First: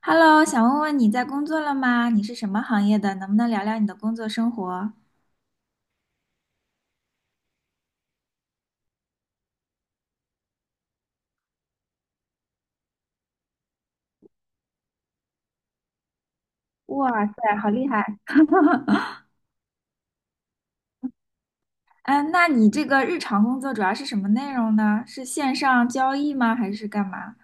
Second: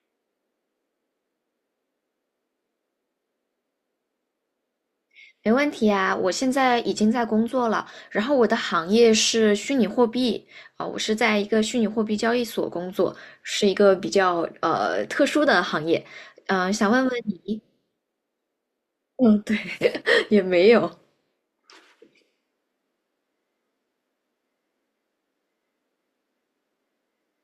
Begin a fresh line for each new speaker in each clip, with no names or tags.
Hello，想问问你在工作了吗？你是什么行业的？能不能聊聊你的工作生活？
没问题啊，我现在已经在工作了，然后我的行业是虚拟货币。我是在一个虚拟货币交易所工作，是一个比较特殊的行业。想问问
哇塞，
你。
好厉害！
嗯，对。也没有。
啊，那你这个日常工作主要是什么内容呢？是线上交易吗？还是干嘛？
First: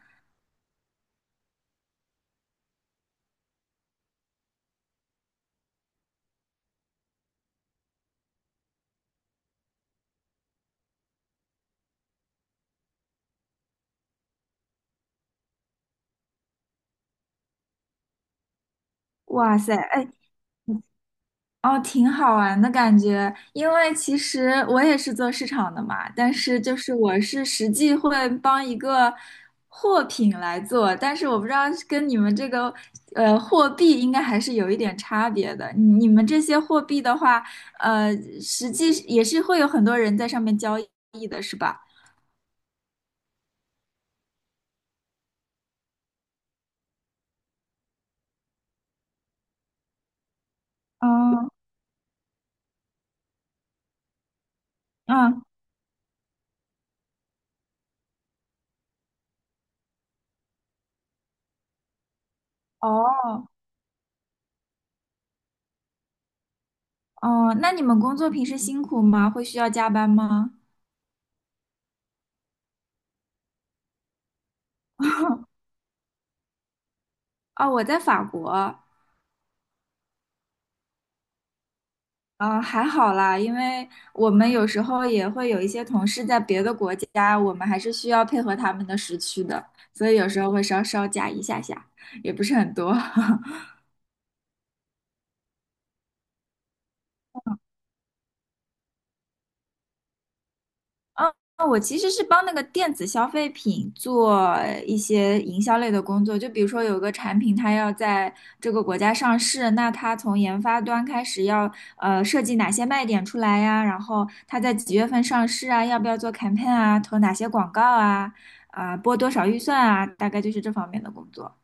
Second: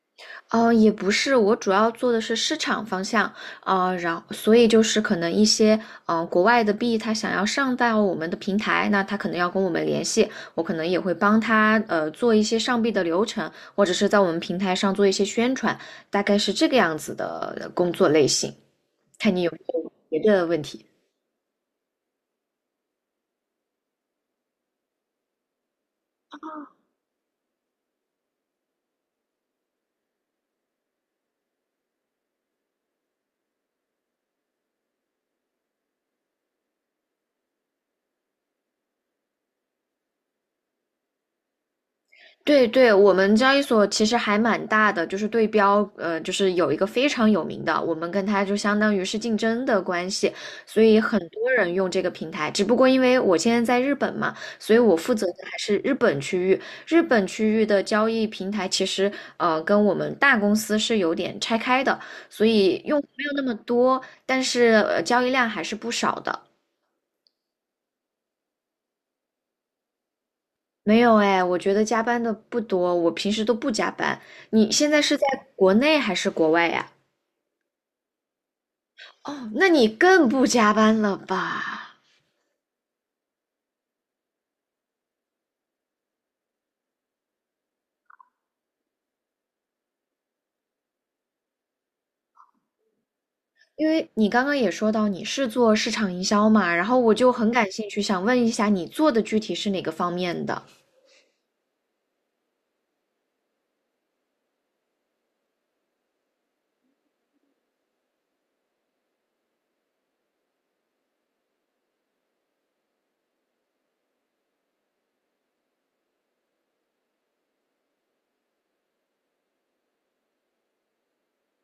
哦，也不是，我主要做的是市场方向。啊，然后所以就是可能一些国外的币，他想要上到我们的平台，那他可能要跟我们联系，我可能也会帮他做一些上币的流程，或者是在我们平台上做一些宣传，大概是这个样子的工作类型。看你有
哇
没
塞，
有
哎，
别的问题。
哦，挺好玩的感觉，因为其实我也是做市场的嘛，但是就是我是实际会帮一个货品来做，但是我不知道跟你们这个货币应该还是有一点差别的。你们这些货币的话，呃，实际也是会有很多人在上面交易的，是吧？
对对，我们交易所其实还蛮大的，就是对标，就是有一个非常有名的，我们跟它就相当于是竞争的关系，所以很多
嗯
人用这个平台。只不过因为我现在在日本嘛，所以我负责的
嗯，
还是日本区域。日本区域的交易平台其实，跟我们大公司是有点拆开的，所以用户没有那
哦
么多，但是，交易量还是不少的。
哦，那你们工作平时辛苦吗？会需要加班吗？
没有哎，我觉得加班的不多，我平时都不加班。你现在是在国内还是国外呀？
哦，我在法国。
哦，那你更不加班了吧？
嗯，还好啦，因为我们有时候也会有一些同事在别的国家，我们还是需要配合他们的时区的，所以有时候会稍稍加一下下，也不是很多。
因为你刚刚也说到你是做市场营销嘛，然后我就很感兴趣，想问一下你做的具体是哪个方面的？
嗯，我其实是帮那个电子消费品做一些营销类的工作，就比如说有个产品，它要在这个国家上市，那它从研发端开始要设计哪些卖点出来呀，然后它在几月份上市啊，要不要做 campaign 啊，投哪些广告啊，啊、拨多少预算啊，大概就是这方面的工作。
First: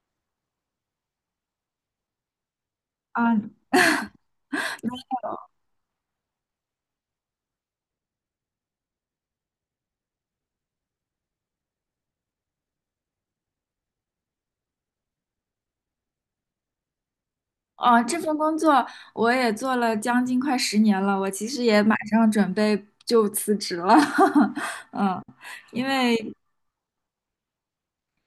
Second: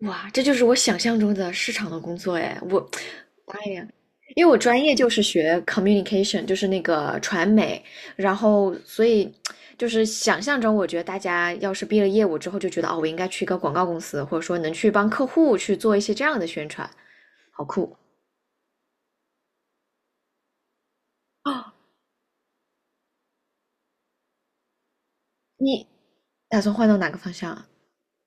哇，这就是我想象中的市场的工作哎，我，
啊，
哎呀，因为我专业就是学 communication，就是那个传媒，然后所以就是想象中，我觉得大家要是毕了业，我之后就觉得哦，我应该去一个广告公司，或者说能去帮客户去做一些这样的宣传，好酷
哦，这份工作我也做了将近快10年了，我其实
啊！
也马上准备就辞职了，嗯。因
你
为
打算换到哪个方向啊？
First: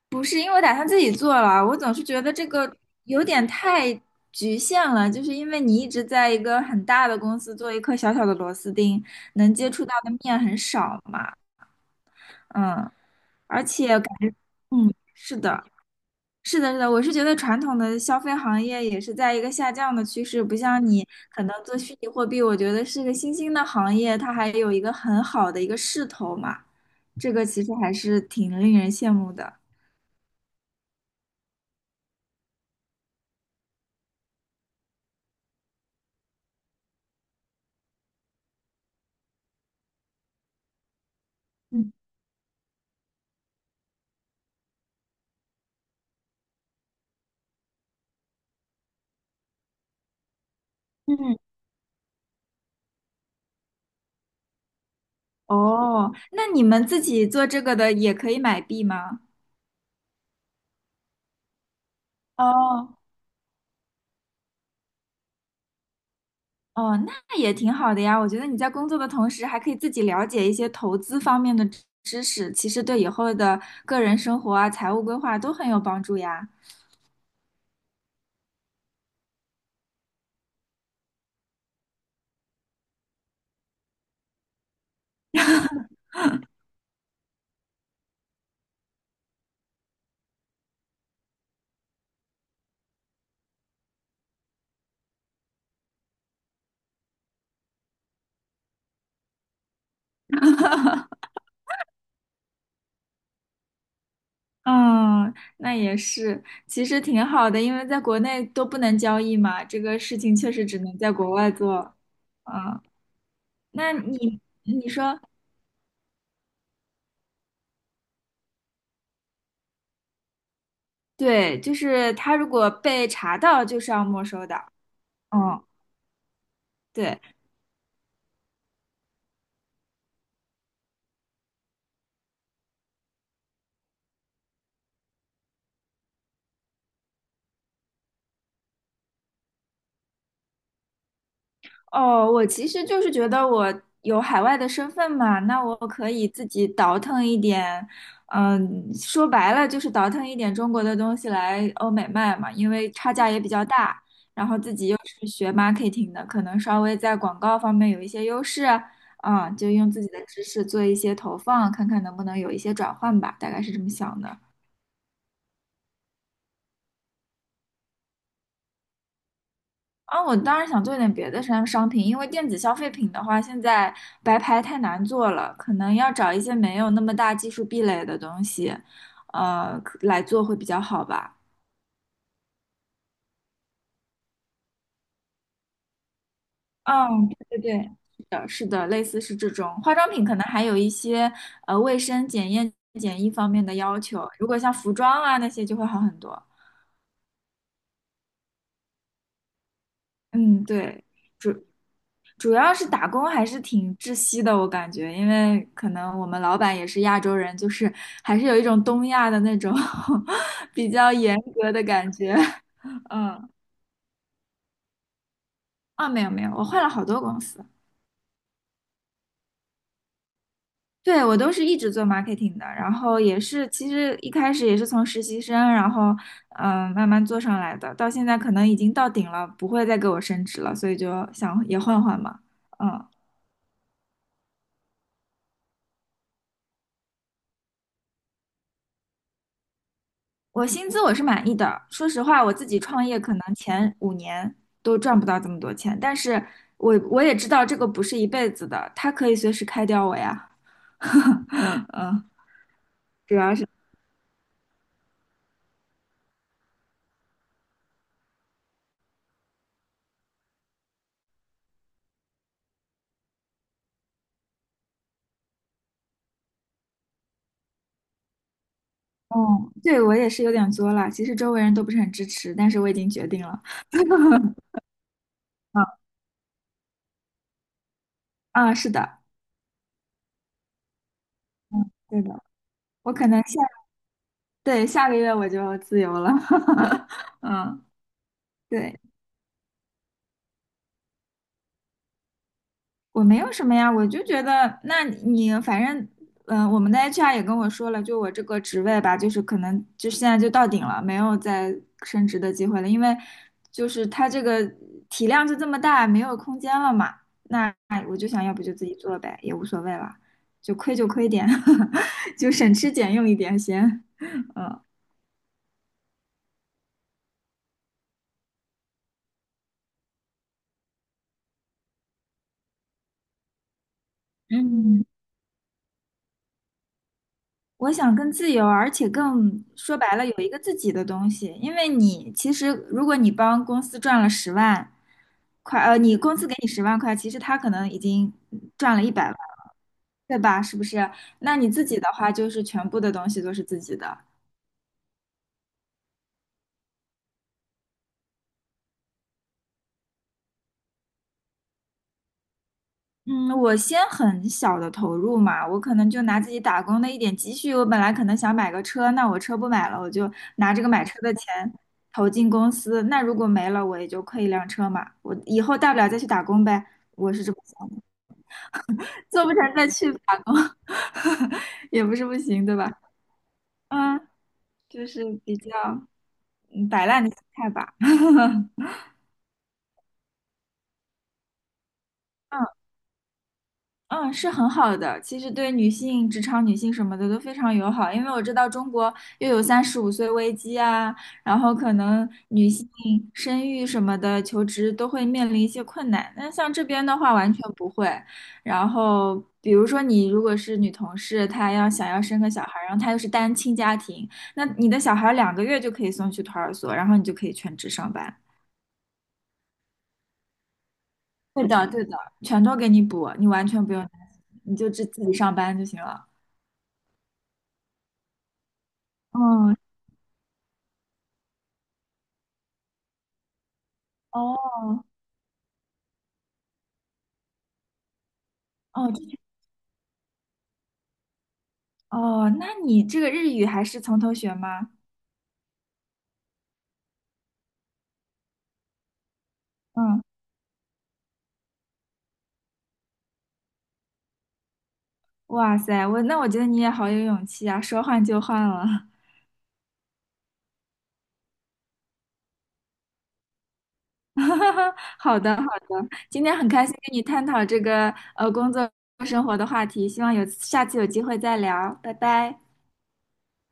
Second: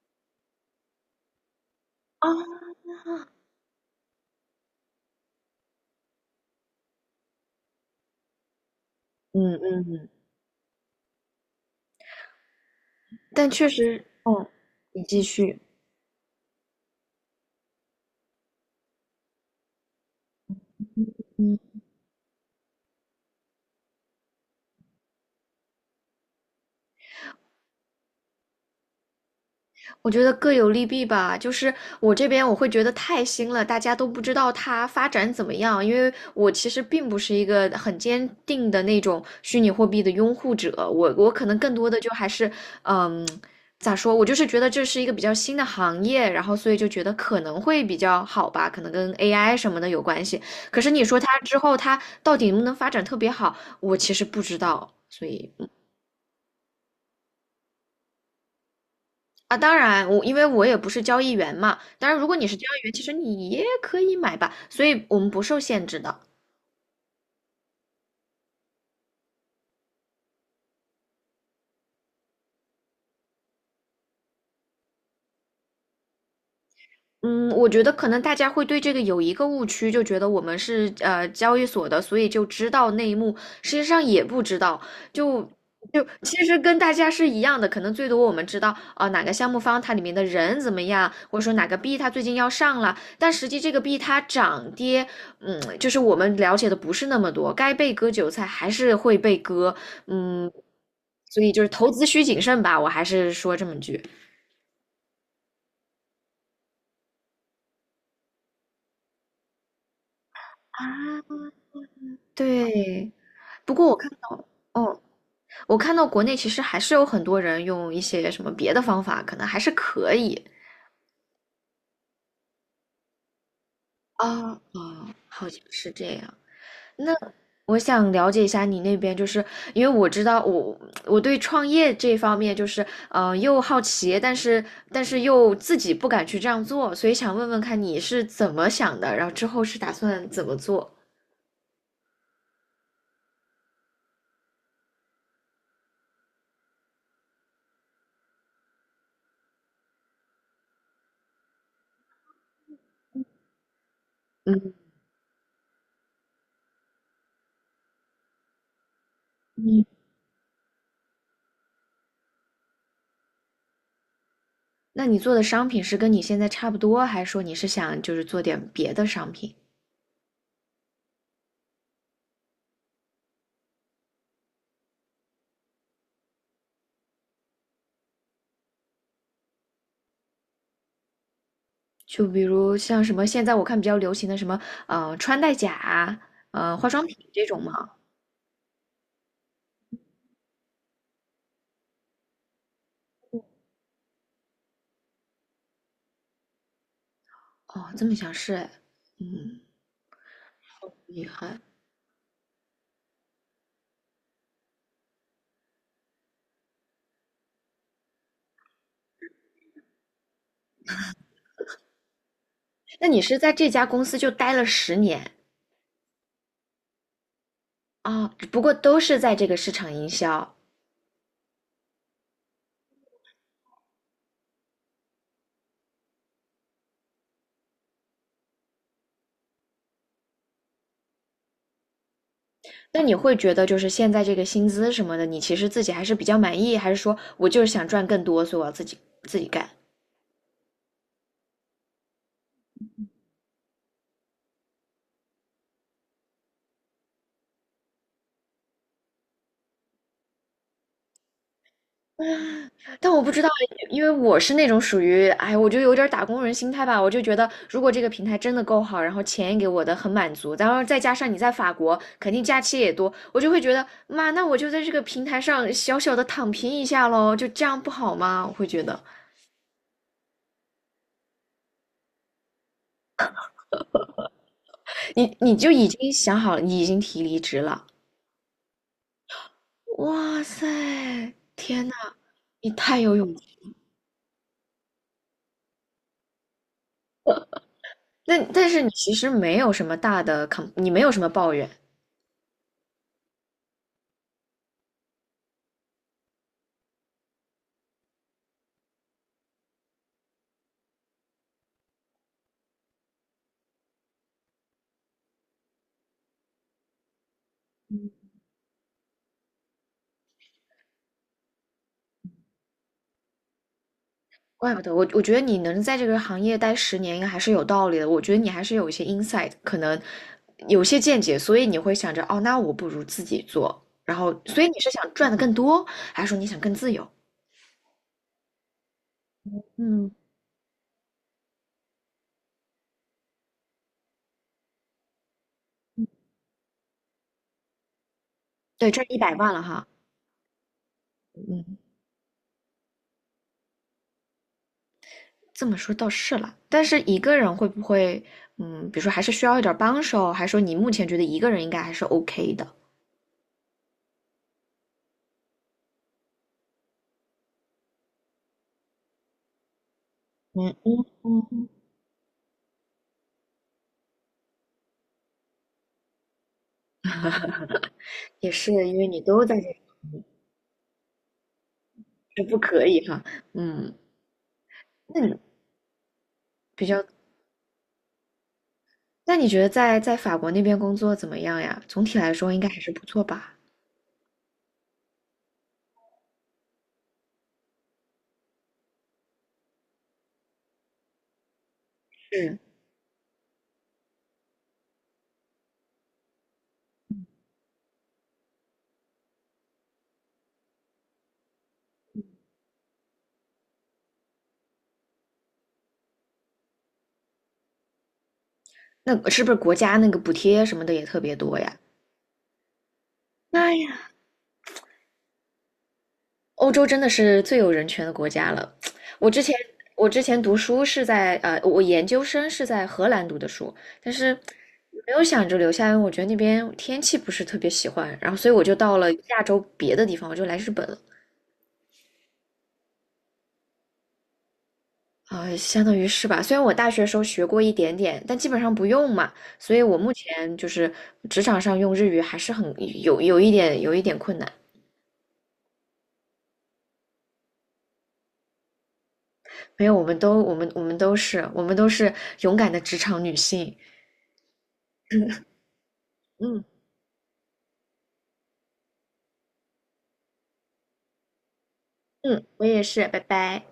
不是，因为我打算自己做了，我总是觉得这
啊。
个有点太局限了，就是因为你一直在一个很大的公司做一颗小小的螺丝钉，
嗯
能接触
嗯
到
嗯，
的面很少嘛，嗯，
但
而
确
且
实，
感觉，
哦，
嗯，
你继
是的，
续。
是的，是的，我是觉得传统的消费行业也是在一个下降的趋势，不像你可
嗯。
能做虚拟货币，我觉得是个新兴的行业，它还有一个很好的一个势头嘛，这个其实还是挺令人羡慕的。
我觉得各有利弊吧，就是我这边我会觉得太新了，大家都不知道它发展怎么样，因为我其实并不是一个很坚定的那种虚拟货币的拥护者，我可能更多
嗯
的就还是，嗯，咋说，我就是觉得这是一个比较新的行业，然后所以就觉得可能会比较好吧，可能跟 AI 什么的有关系。可是你说它
嗯
之后它到底能不能发展特别好，我其实不知道，所以
哦，那你们自己做这个的也可以买币吗？
啊，当然，我因为我也不是交易员嘛，当然如果你是交易员，
哦
其实你也可以买吧，所以我们不受限制的。
哦，那也挺好的呀。我觉得你在工作的同时，还可以自己了解一些投资方面的知识，其实对以后的个人生活啊、财务规划都很有帮助呀。
嗯，我觉得可能大家会对这个有一个误区，就觉得我们是交易所的，所以就知道内幕，实际上也不知道，就就其实跟大家是一样的，可能最多我们知道啊、哪个项目方它里面的人怎么样，或者说哪个币它最近要上了，但实际这个币它涨跌，嗯，就是我们了解的不是那么多，该被割韭菜还是会被割。嗯，所以就是投资需谨慎吧，我还是说这么句
嗯，那也是，其实挺好的，因为在国内都不能交易嘛，这个事情确实只能在国
啊。
外做。嗯，
对。不过
那
我看
你
到，
你
哦，
说，
我看到国内其实还是有很多人用一些什么别的方法，可能还是可以
对，就是他如果被查到，就是要没收
啊
的。
啊，好像
嗯。
是这样。那
对。
我想了解一下你那边，就是因为我知道我对创业这方面就是又好奇，但是又自己不敢去这样做，所以想问问看你是怎么想的，然后之后是打算怎么做？
哦，我其实就是觉得我有海外的身份嘛，那我可以自己倒腾一点，嗯，说白了就是倒腾一点中国的东西来欧美卖嘛，因为差价也比较大，然后
嗯
自己又是学 marketing 的，可能稍微在广告方面有一些优势，啊，就
嗯，
用自己的知识做一些投放，看看能不能有一些转换吧，大概是这么想的。
那你做的商品是跟你现在差不多，还是说你是想就是做点别的商品？
啊，我当然想做点别的商品，因为电子消费品的话，现在白牌太难做了，可能要找一些没有那么大技术壁垒的东西，可来做会比较好吧。
就比如像什么，现在我看比较流行的什么，穿戴甲，化妆品
嗯，
这
对对
种嘛。
对，是的，是的，类似是这种化妆品，可能还有一些卫生检验检疫方面的要求，如果像服装啊那些就会好很多。
哦，这么想是哎。嗯，
嗯，对。
厉害。
主要是打工还是挺窒息的，我感觉，因为可能我们老板也是亚洲人，就是还是有一种东亚的那种 比较严格的感觉。
那你是
嗯，
在这家公司就待了十年
啊，没有没有，我换了好多公司，
啊，不过都是在这个市场营销。
对，我都是一直做 marketing 的，然后也是其实一开始也是从实习生，然后慢慢做上来的，到现在可能已经到顶了，不会再给我升职了，所以就想也换换嘛。
那
嗯。
你会觉得就是现在这个薪资什么的，你其实自己还是比较满意，还是说我就是想赚更多，所以我要自己干？
我薪资我是满意的，说实话，我自己创业可能前5年都赚不到这么多钱，但是我也知道这个不是一辈子的，他可以随时开掉我呀。
但我不
主
知道
要是，
哎，因为我是那种属于，哎，我就有点儿打工人心态吧。我就觉得，如果这个平台真的够好，然后钱也给我的很满足，然后再加上你在法国，肯定假期也多，我就会觉得，妈，那我就在这个平台上小小的躺平一下喽，就这样不好吗？我会觉得，
嗯，对，我也是有点作了，其实周围人都不是很支持，但是我已经决定了。
你就
嗯
已经想好了，你已经提离职了。
啊，是的，
哇塞，天呐，
对的，
你太
我
有
可
勇
能下，
气。
对，下个月我就自由了。嗯，
那但是你
对。
其实没有什么大的 你没有什么抱怨。
我没有什么呀，我就觉得，那你反正，嗯、我们的 HR 也跟我说了，就我这个职位吧，就是可能就现在就到顶了，没有再升职的机会了，因为就是它这个体量就这么大，没有空间了嘛。那我就想要不就自己做呗，也无所谓了，就亏就亏点，就省吃俭用一点先，
怪不
嗯。
得我，我觉得你能在这个行业待十年，应该还是有道理的。我觉得你还是有一些 insight，可能有些见解，所以你会想着，哦，那我不如自己做。然后，所以你是
嗯，
想赚的更多，还是说你想更自由？
我想更自由，而且更说
嗯，
白了有一个自己的东西。因为你其实，如果你帮公司赚了十万块，呃，你公司给你十万块，其实他可能已经
对，
赚了
赚
一
一
百
百
万，
万了哈。
对吧？是不是？那你
嗯，
自己的话，就是全部的东西都是自己的。
这么说倒是了。但是一个人会不会，嗯，比如说还是需要一点帮手，还是说你目前觉得一个人应该还是 OK 的？
嗯，我先很小的投入嘛，我可能就拿自己打工的一点积蓄，我本来可能想买个车，那我车不买了，我就拿
嗯
这个
嗯
买车的钱
嗯，
投进公司，那如果没了，我也就亏1辆车嘛，我以后大不了再去打工呗，我是这么想的，
也是，因为你都
做不
在这，
成再去打工，也不是不
这不
行，对
可
吧？
以哈。嗯，
嗯，就
那
是
你
比较
比
嗯
较，
摆烂的心态吧。
那你觉得在法国那边工作怎么样呀？总体来说应该 还是不错吧？
嗯，是很好的。其实对女性、职场女性什么的都非常友好，因为我知道中国又有35岁危机啊，然后可能
嗯，
女性生育什么的、求职都会面临一些困难。那像这边的话，完全不会。然后，比如说你如果是女同事，她要想要生个小孩儿，然后她又是单亲家庭，那你的小孩儿2个月就可以送去托儿所，然后你就可以全职上班。
那是不是国家那个补贴什么的也特别多
对
呀？
的，对的，全都给你补，你完
哎
全不用
呀，
担心，你就自己上班就行了。
欧洲真的是最有人权的国家了。我之前
嗯，
我之前读书是在我研究生是在荷兰读的书，但是
哦
没有想着留下来，因为我觉得那边天气不是特别喜欢，然后所以我就到了
哦，
亚洲别的地方，我就来日本了。
哦，那你这个日语还是从头学吗？
啊，相当于是吧。虽然我大学时候学过一点点，但基本上不用嘛，所以我目
嗯，
前就是职场上用日语还是很有一点困难。
哇塞，我觉得你也好有勇气啊，说换就换了。
没有，我们都我们我们都是我们都是勇敢的职场女性。
好的好的，今天
嗯
很开心跟你探讨这个工作生活的话题，希望有下次有机会再聊，拜
嗯，
拜。
我也是，拜拜。